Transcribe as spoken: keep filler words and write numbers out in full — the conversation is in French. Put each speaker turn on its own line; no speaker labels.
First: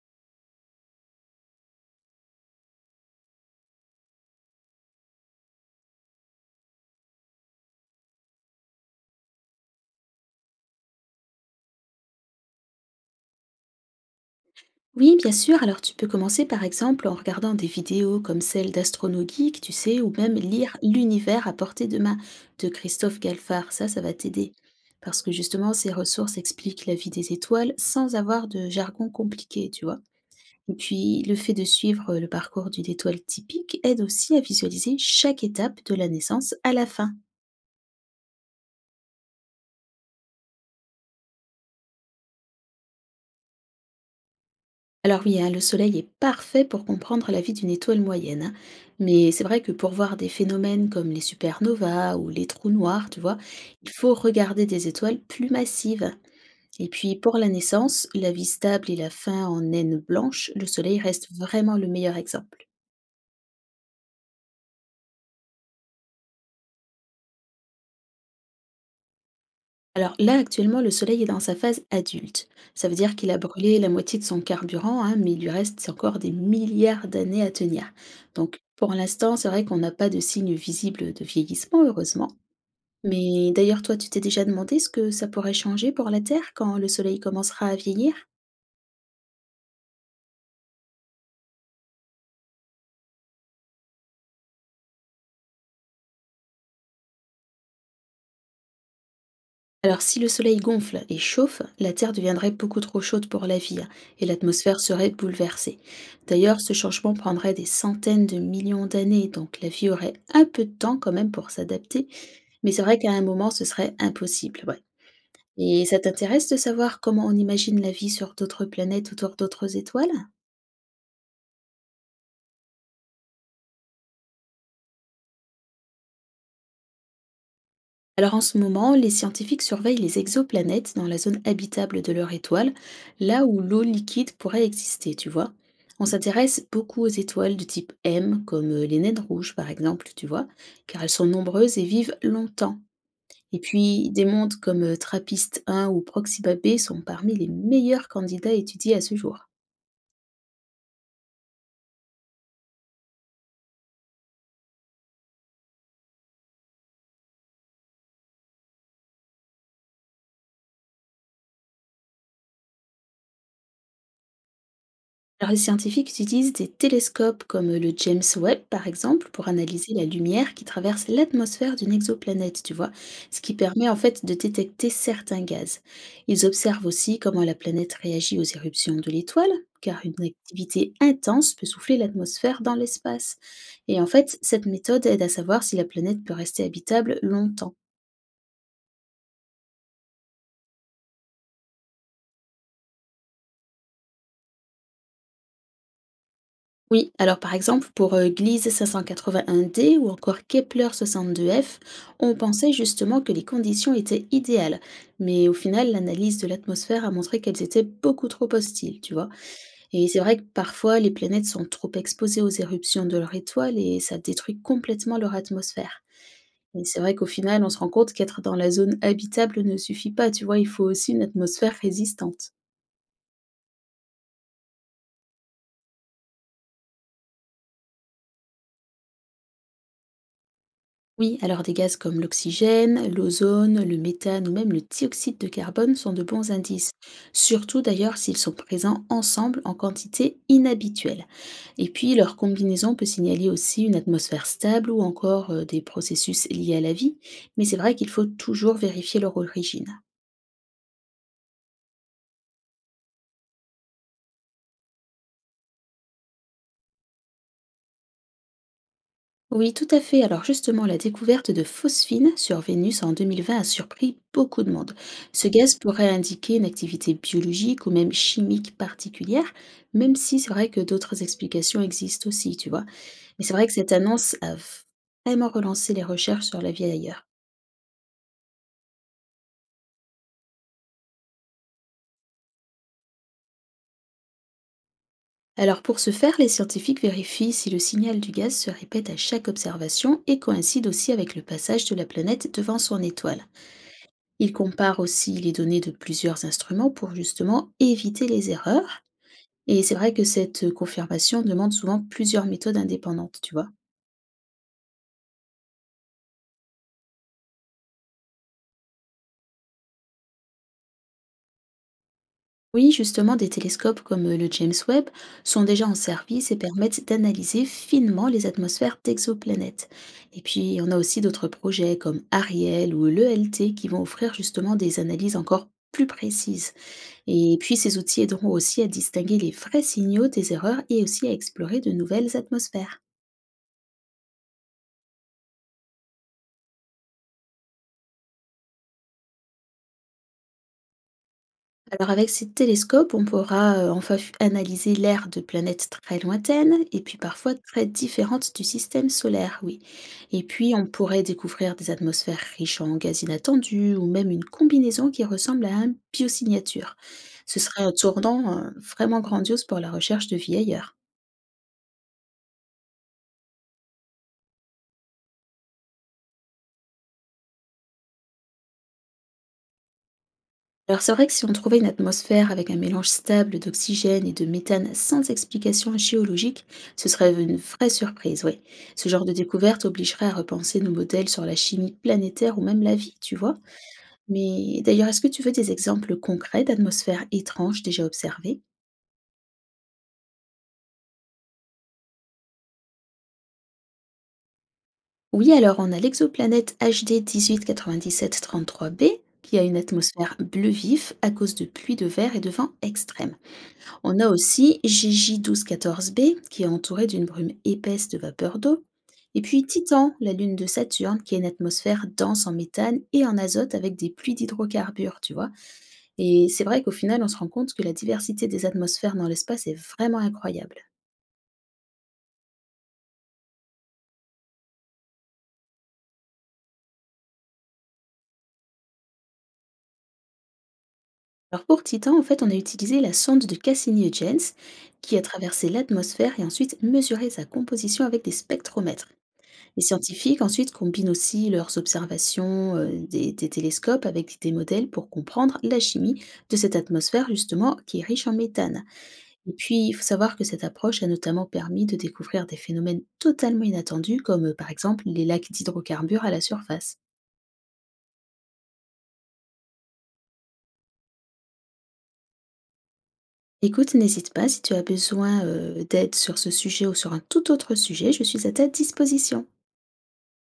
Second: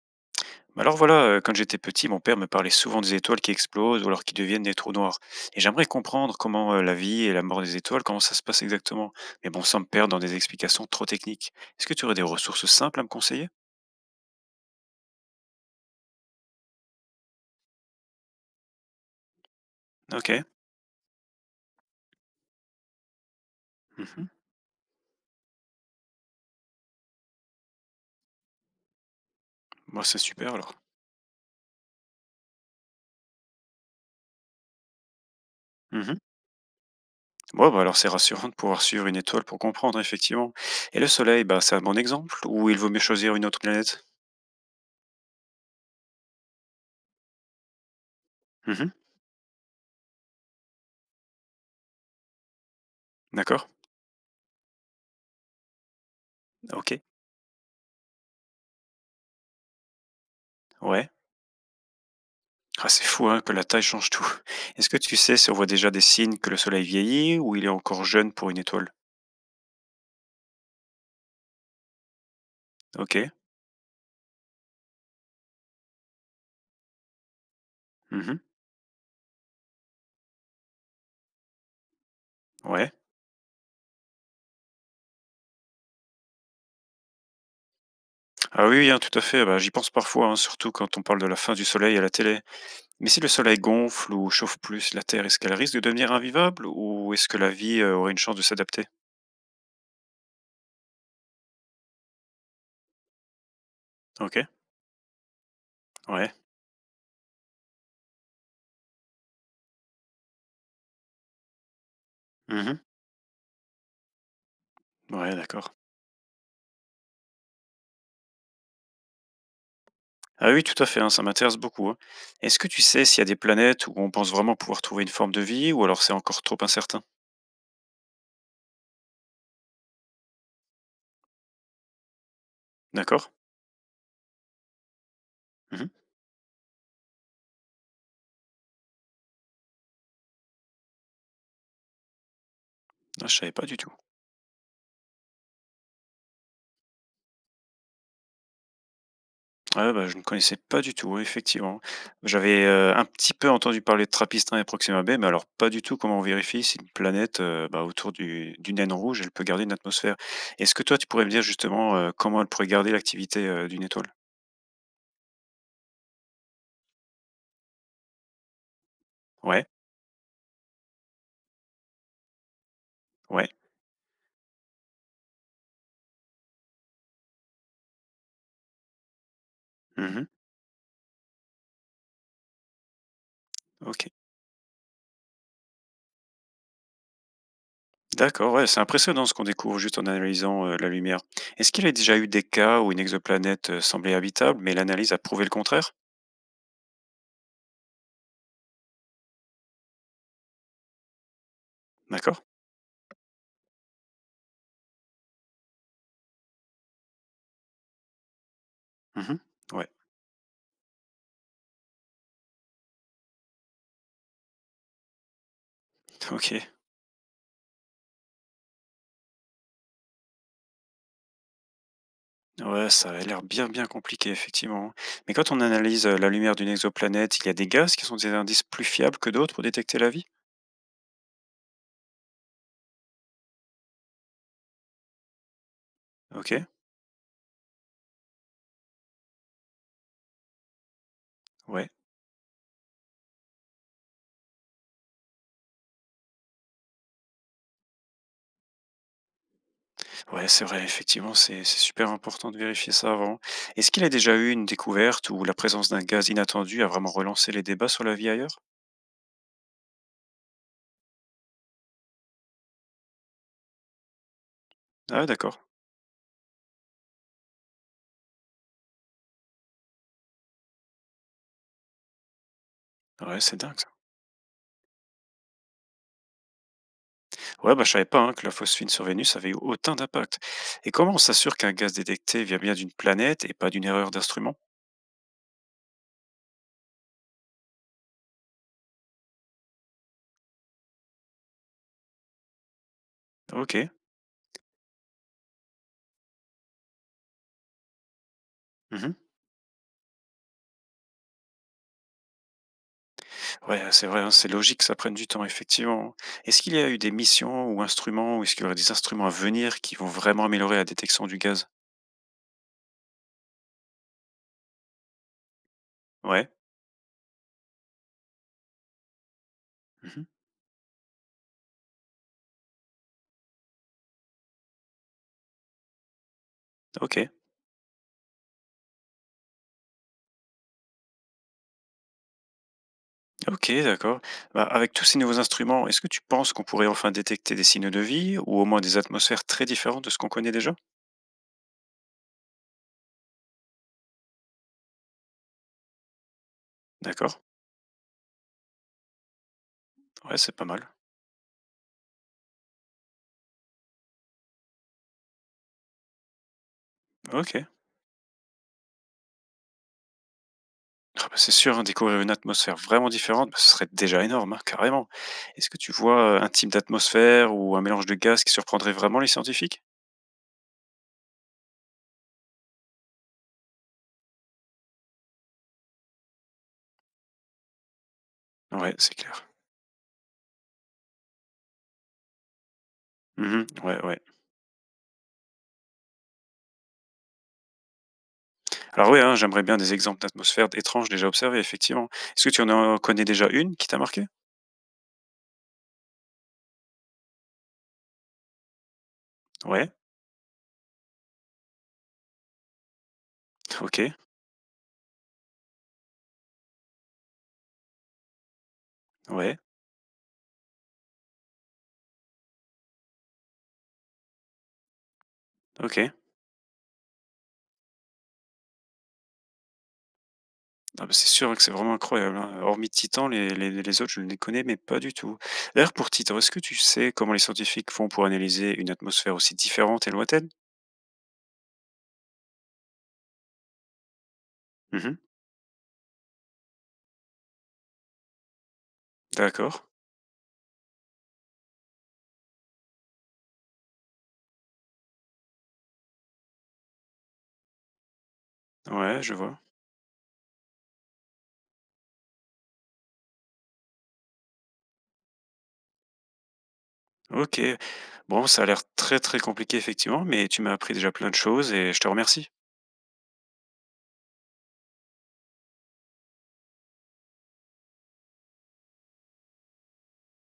Bah Alors voilà, euh, quand j'étais petit, mon père me parlait souvent des étoiles qui explosent ou alors qui deviennent des trous noirs. Et j'aimerais comprendre comment euh, la vie et la mort des étoiles, comment ça se passe exactement. Mais bon, sans me perdre dans des explications trop techniques. Est-ce que tu aurais des ressources simples à me conseiller?
Oui, bien sûr. Alors tu peux commencer par exemple en regardant des vidéos comme celle d'Astrono Geek, tu sais, ou
Ok.
même lire L'univers à portée de main de Christophe Galfard. Ça, ça va
Mhm.
t'aider. Parce que justement, ces ressources expliquent la vie des étoiles sans avoir de jargon compliqué, tu vois.
Bon, c'est super alors.
Et puis, le fait de suivre le parcours d'une étoile typique aide aussi à visualiser chaque étape de la
Mhm.
naissance à la fin.
Bon, bah alors c'est rassurant de pouvoir suivre une étoile pour comprendre, effectivement. Et le Soleil, bah, c'est un bon exemple ou il vaut mieux choisir une autre planète?
Alors oui, hein, le Soleil est parfait pour comprendre la vie d'une étoile moyenne, hein.
Mhm.
mais c'est vrai que pour voir des phénomènes comme les supernovas ou les trous noirs, tu vois,
D'accord.
il faut regarder des étoiles plus massives. Et
Ok.
puis pour la naissance, la vie stable et la fin en naine blanche, le Soleil
Ouais.
reste vraiment le meilleur exemple.
Ah, c'est fou, hein, que la taille change tout. Est-ce que tu sais si on voit déjà des signes que le Soleil vieillit ou il est encore jeune pour une étoile?
Alors là, actuellement, le Soleil est dans sa phase adulte. Ça veut dire qu'il
Ok.
a brûlé la moitié de son carburant, hein, mais il lui reste encore des milliards d'années à tenir.
Mhm.
Donc, pour l'instant, c'est vrai qu'on n'a pas de signe visible de vieillissement, heureusement.
Ouais.
Mais d'ailleurs, toi, tu t'es déjà demandé ce que ça pourrait changer pour la Terre quand le Soleil commencera à vieillir?
Ah oui, oui, hein, tout à fait. Bah, j'y pense parfois, hein, surtout quand on parle de la fin du Soleil à la télé. Mais si le Soleil gonfle ou chauffe plus la Terre, est-ce qu'elle risque de devenir invivable ou est-ce que la vie euh, aurait une chance de s'adapter?
Alors, si le Soleil gonfle et chauffe, la Terre deviendrait beaucoup trop chaude pour la vie, hein, et
Ok.
l'atmosphère serait bouleversée.
Ouais.
D'ailleurs, ce changement prendrait des centaines de millions d'années, donc la vie aurait un peu de temps quand même pour s'adapter. Mais
Mhm.
c'est vrai qu'à un moment, ce serait impossible. ouais.
Ouais, d'accord.
Et ça t'intéresse de savoir comment on imagine la vie sur d'autres planètes ou sur d'autres étoiles?
Ah oui, tout à fait, hein, ça m'intéresse beaucoup, hein. Est-ce que tu sais s'il y a des planètes où on pense vraiment pouvoir trouver une forme de vie ou alors c'est encore trop incertain?
Alors en ce moment, les scientifiques surveillent les exoplanètes dans la zone habitable de leur étoile,
D'accord?
là où l'eau liquide pourrait exister, tu vois.
Mhm.
On s'intéresse beaucoup aux étoiles du type M, comme euh, les naines rouges par exemple, tu vois, car elles sont nombreuses et vivent longtemps.
Ah, je savais
Et
pas du tout.
puis, des mondes comme euh, TRAPPIST un ou Proxima b sont parmi les meilleurs candidats étudiés à ce jour.
Ah ouais, bah, je ne connaissais pas du tout, ouais, effectivement. J'avais, heu, un petit peu entendu parler de Trappistin et Proxima b, mais alors pas du tout comment on vérifie si une planète, heu, bah, autour du d'une naine rouge, elle peut garder une atmosphère. Est-ce que toi, tu pourrais me dire justement, heu, comment elle pourrait garder l'activité, heu, d'une étoile?
Alors, les scientifiques utilisent des télescopes comme le James Webb, par exemple, pour
Ouais,
analyser la lumière qui traverse l'atmosphère d'une exoplanète, tu vois, ce
ouais.
qui permet en fait de détecter certains gaz. Ils observent aussi comment la planète réagit aux éruptions de l'étoile, car une
Mmh.
activité intense peut souffler l'atmosphère dans l'espace. Et en
OK.
fait, cette méthode aide à savoir si la planète peut rester habitable longtemps.
D'accord, ouais, c'est impressionnant ce qu'on découvre juste en analysant, heu, la lumière. Est-ce qu'il y a déjà eu des cas où une exoplanète, heu, semblait habitable, mais l'analyse a prouvé le contraire?
Oui, alors par exemple, pour euh, Gliese un d ou encore Kepler soixante-deux f, on
D'accord.
pensait justement que les conditions étaient idéales, mais au final, l'analyse de l'atmosphère a montré qu'elles étaient beaucoup trop hostiles, tu vois.
Mmh. Ouais.
Et c'est vrai que parfois, les planètes sont trop exposées aux éruptions de leur étoile et ça détruit complètement leur atmosphère.
OK.
Et c'est vrai qu'au final, on se rend compte qu'être dans la zone habitable ne suffit pas, tu vois, il faut aussi une atmosphère résistante.
Ouais, ça a l'air bien, bien compliqué, effectivement. Mais quand on analyse euh, la lumière d'une exoplanète, il y a des gaz qui sont des indices plus fiables que d'autres pour détecter la vie?
Oui, alors des gaz comme l'oxygène, l'ozone, le méthane ou même le dioxyde de carbone sont de bons
Ok,
indices, surtout d'ailleurs s'ils sont présents ensemble en quantité inhabituelle. Et
ouais,
puis leur combinaison peut signaler aussi une atmosphère stable ou encore euh, des processus liés à la vie, mais c'est vrai qu'il faut toujours vérifier leur origine.
ouais, c'est vrai, effectivement, c'est c'est super important de vérifier ça avant. Est-ce qu'il a déjà eu une découverte où la présence d'un gaz inattendu a vraiment relancé les débats sur la vie ailleurs?
Oui, tout à fait. Alors justement, la découverte de phosphine sur Vénus en deux mille vingt a surpris beaucoup de monde.
Ah,
Ce
d'accord.
gaz pourrait indiquer une activité biologique ou même chimique particulière, même si c'est vrai que d'autres explications existent aussi, tu vois.
Ouais,
Mais c'est
c'est
vrai que
dingue ça.
cette annonce a vraiment relancé les recherches sur la vie ailleurs.
Ouais, bah je savais pas hein, que la phosphine sur Vénus avait eu autant d'impact. Et comment on s'assure qu'un gaz détecté vient bien d'une planète et pas d'une erreur d'instrument?
Alors pour ce faire, les scientifiques vérifient si le signal du gaz se répète à chaque observation et coïncide aussi avec le passage de la planète devant son étoile.
Ok.
Il compare aussi les données de plusieurs instruments pour justement éviter les erreurs. Et c'est vrai que cette confirmation demande souvent plusieurs méthodes indépendantes, tu vois.
Ouais, hein, c'est vrai, hein, c'est logique que ça prenne du temps, effectivement. Est-ce qu'il y a eu des missions ou instruments, ou est-ce qu'il y aurait des instruments à venir qui vont vraiment améliorer la détection du gaz?
Oui, justement, des télescopes comme le James Webb sont déjà en
Ouais.
service et permettent d'analyser finement les atmosphères d'exoplanètes.
Mhm.
Et puis, on a aussi d'autres projets comme Ariel ou l'E L T qui vont offrir justement des analyses encore plus précises.
Ok,
Et puis, ces outils aideront aussi à distinguer les vrais signaux des erreurs et aussi à explorer de nouvelles atmosphères.
ok, d'accord. Bah, avec tous ces nouveaux instruments, est-ce que tu penses qu'on pourrait enfin détecter des signes de vie ou au moins des atmosphères très différentes de ce qu'on connaît déjà?
Alors avec ces télescopes, on pourra euh, enfin f- analyser l'air de planètes très lointaines et puis
D'accord.
parfois très différentes du système solaire, oui.
Ouais,
Et
c'est pas
puis on
mal.
pourrait découvrir des atmosphères riches en gaz inattendus ou même une combinaison qui ressemble à un biosignature. Ce
Ok.
serait un tournant euh, vraiment grandiose pour la recherche de vie ailleurs.
Ah bah, c'est sûr, hein, découvrir une atmosphère vraiment différente, bah, ce serait déjà énorme, hein, carrément. Est-ce que tu vois euh, un type d'atmosphère ou un mélange de gaz qui surprendrait vraiment les scientifiques?
Alors c'est vrai que si on trouvait une atmosphère avec un mélange stable d'oxygène et de méthane sans explication géologique, ce serait une vraie surprise, oui.
Ouais,
Ce
c'est
genre de
clair.
découverte obligerait à repenser nos modèles sur la chimie planétaire ou même la vie, tu vois.
Mmh. Ouais, ouais.
Mais d'ailleurs, est-ce que tu veux des exemples concrets d'atmosphères étranges déjà observées?
Alors oui, hein, j'aimerais bien des exemples d'atmosphères étranges déjà observées, effectivement. Est-ce que tu en en connais déjà une qui t'a marqué?
Oui, alors on a l'exoplanète H D dix-huit quatre-vingt-dix-sept-trente-trois b qui a une
Ouais,
atmosphère bleu vif à cause de pluies de verre et de vents extrêmes.
OK,
On a aussi G J JJ1214b, qui est entouré d'une brume épaisse de vapeur d'eau, et
ouais,
puis Titan, la lune de Saturne, qui a une atmosphère dense en méthane et en azote avec des pluies d'hydrocarbures, tu vois.
OK.
Et c'est vrai qu'au final, on se rend compte que la diversité des atmosphères dans l'espace est vraiment incroyable.
Ah bah, c'est sûr que c'est vraiment incroyable, hein. Hormis Titan, les les les autres, je ne les connais, mais pas du tout. D'ailleurs, pour Titan, est-ce que tu sais comment les scientifiques font pour analyser une atmosphère aussi différente et lointaine?
Alors pour Titan, en fait, on a utilisé la sonde de Cassini-Huygens,
Mmh.
qui a traversé l'atmosphère et ensuite mesuré sa composition avec des spectromètres.
D'accord.
Les scientifiques ensuite combinent aussi leurs observations euh, des, des télescopes avec des modèles pour comprendre la chimie de cette atmosphère justement qui est riche en méthane.
Ouais, je
Et
vois.
puis il faut savoir que cette approche a notamment permis de découvrir des phénomènes totalement inattendus comme euh, par exemple les lacs d'hydrocarbures à la surface.
OK. Bon, ça a l'air très, très compliqué, effectivement, mais tu m'as appris déjà plein de choses et je te remercie.
Écoute, n'hésite pas si tu as besoin euh, d'aide sur ce sujet ou sur un tout autre sujet, je suis à ta disposition.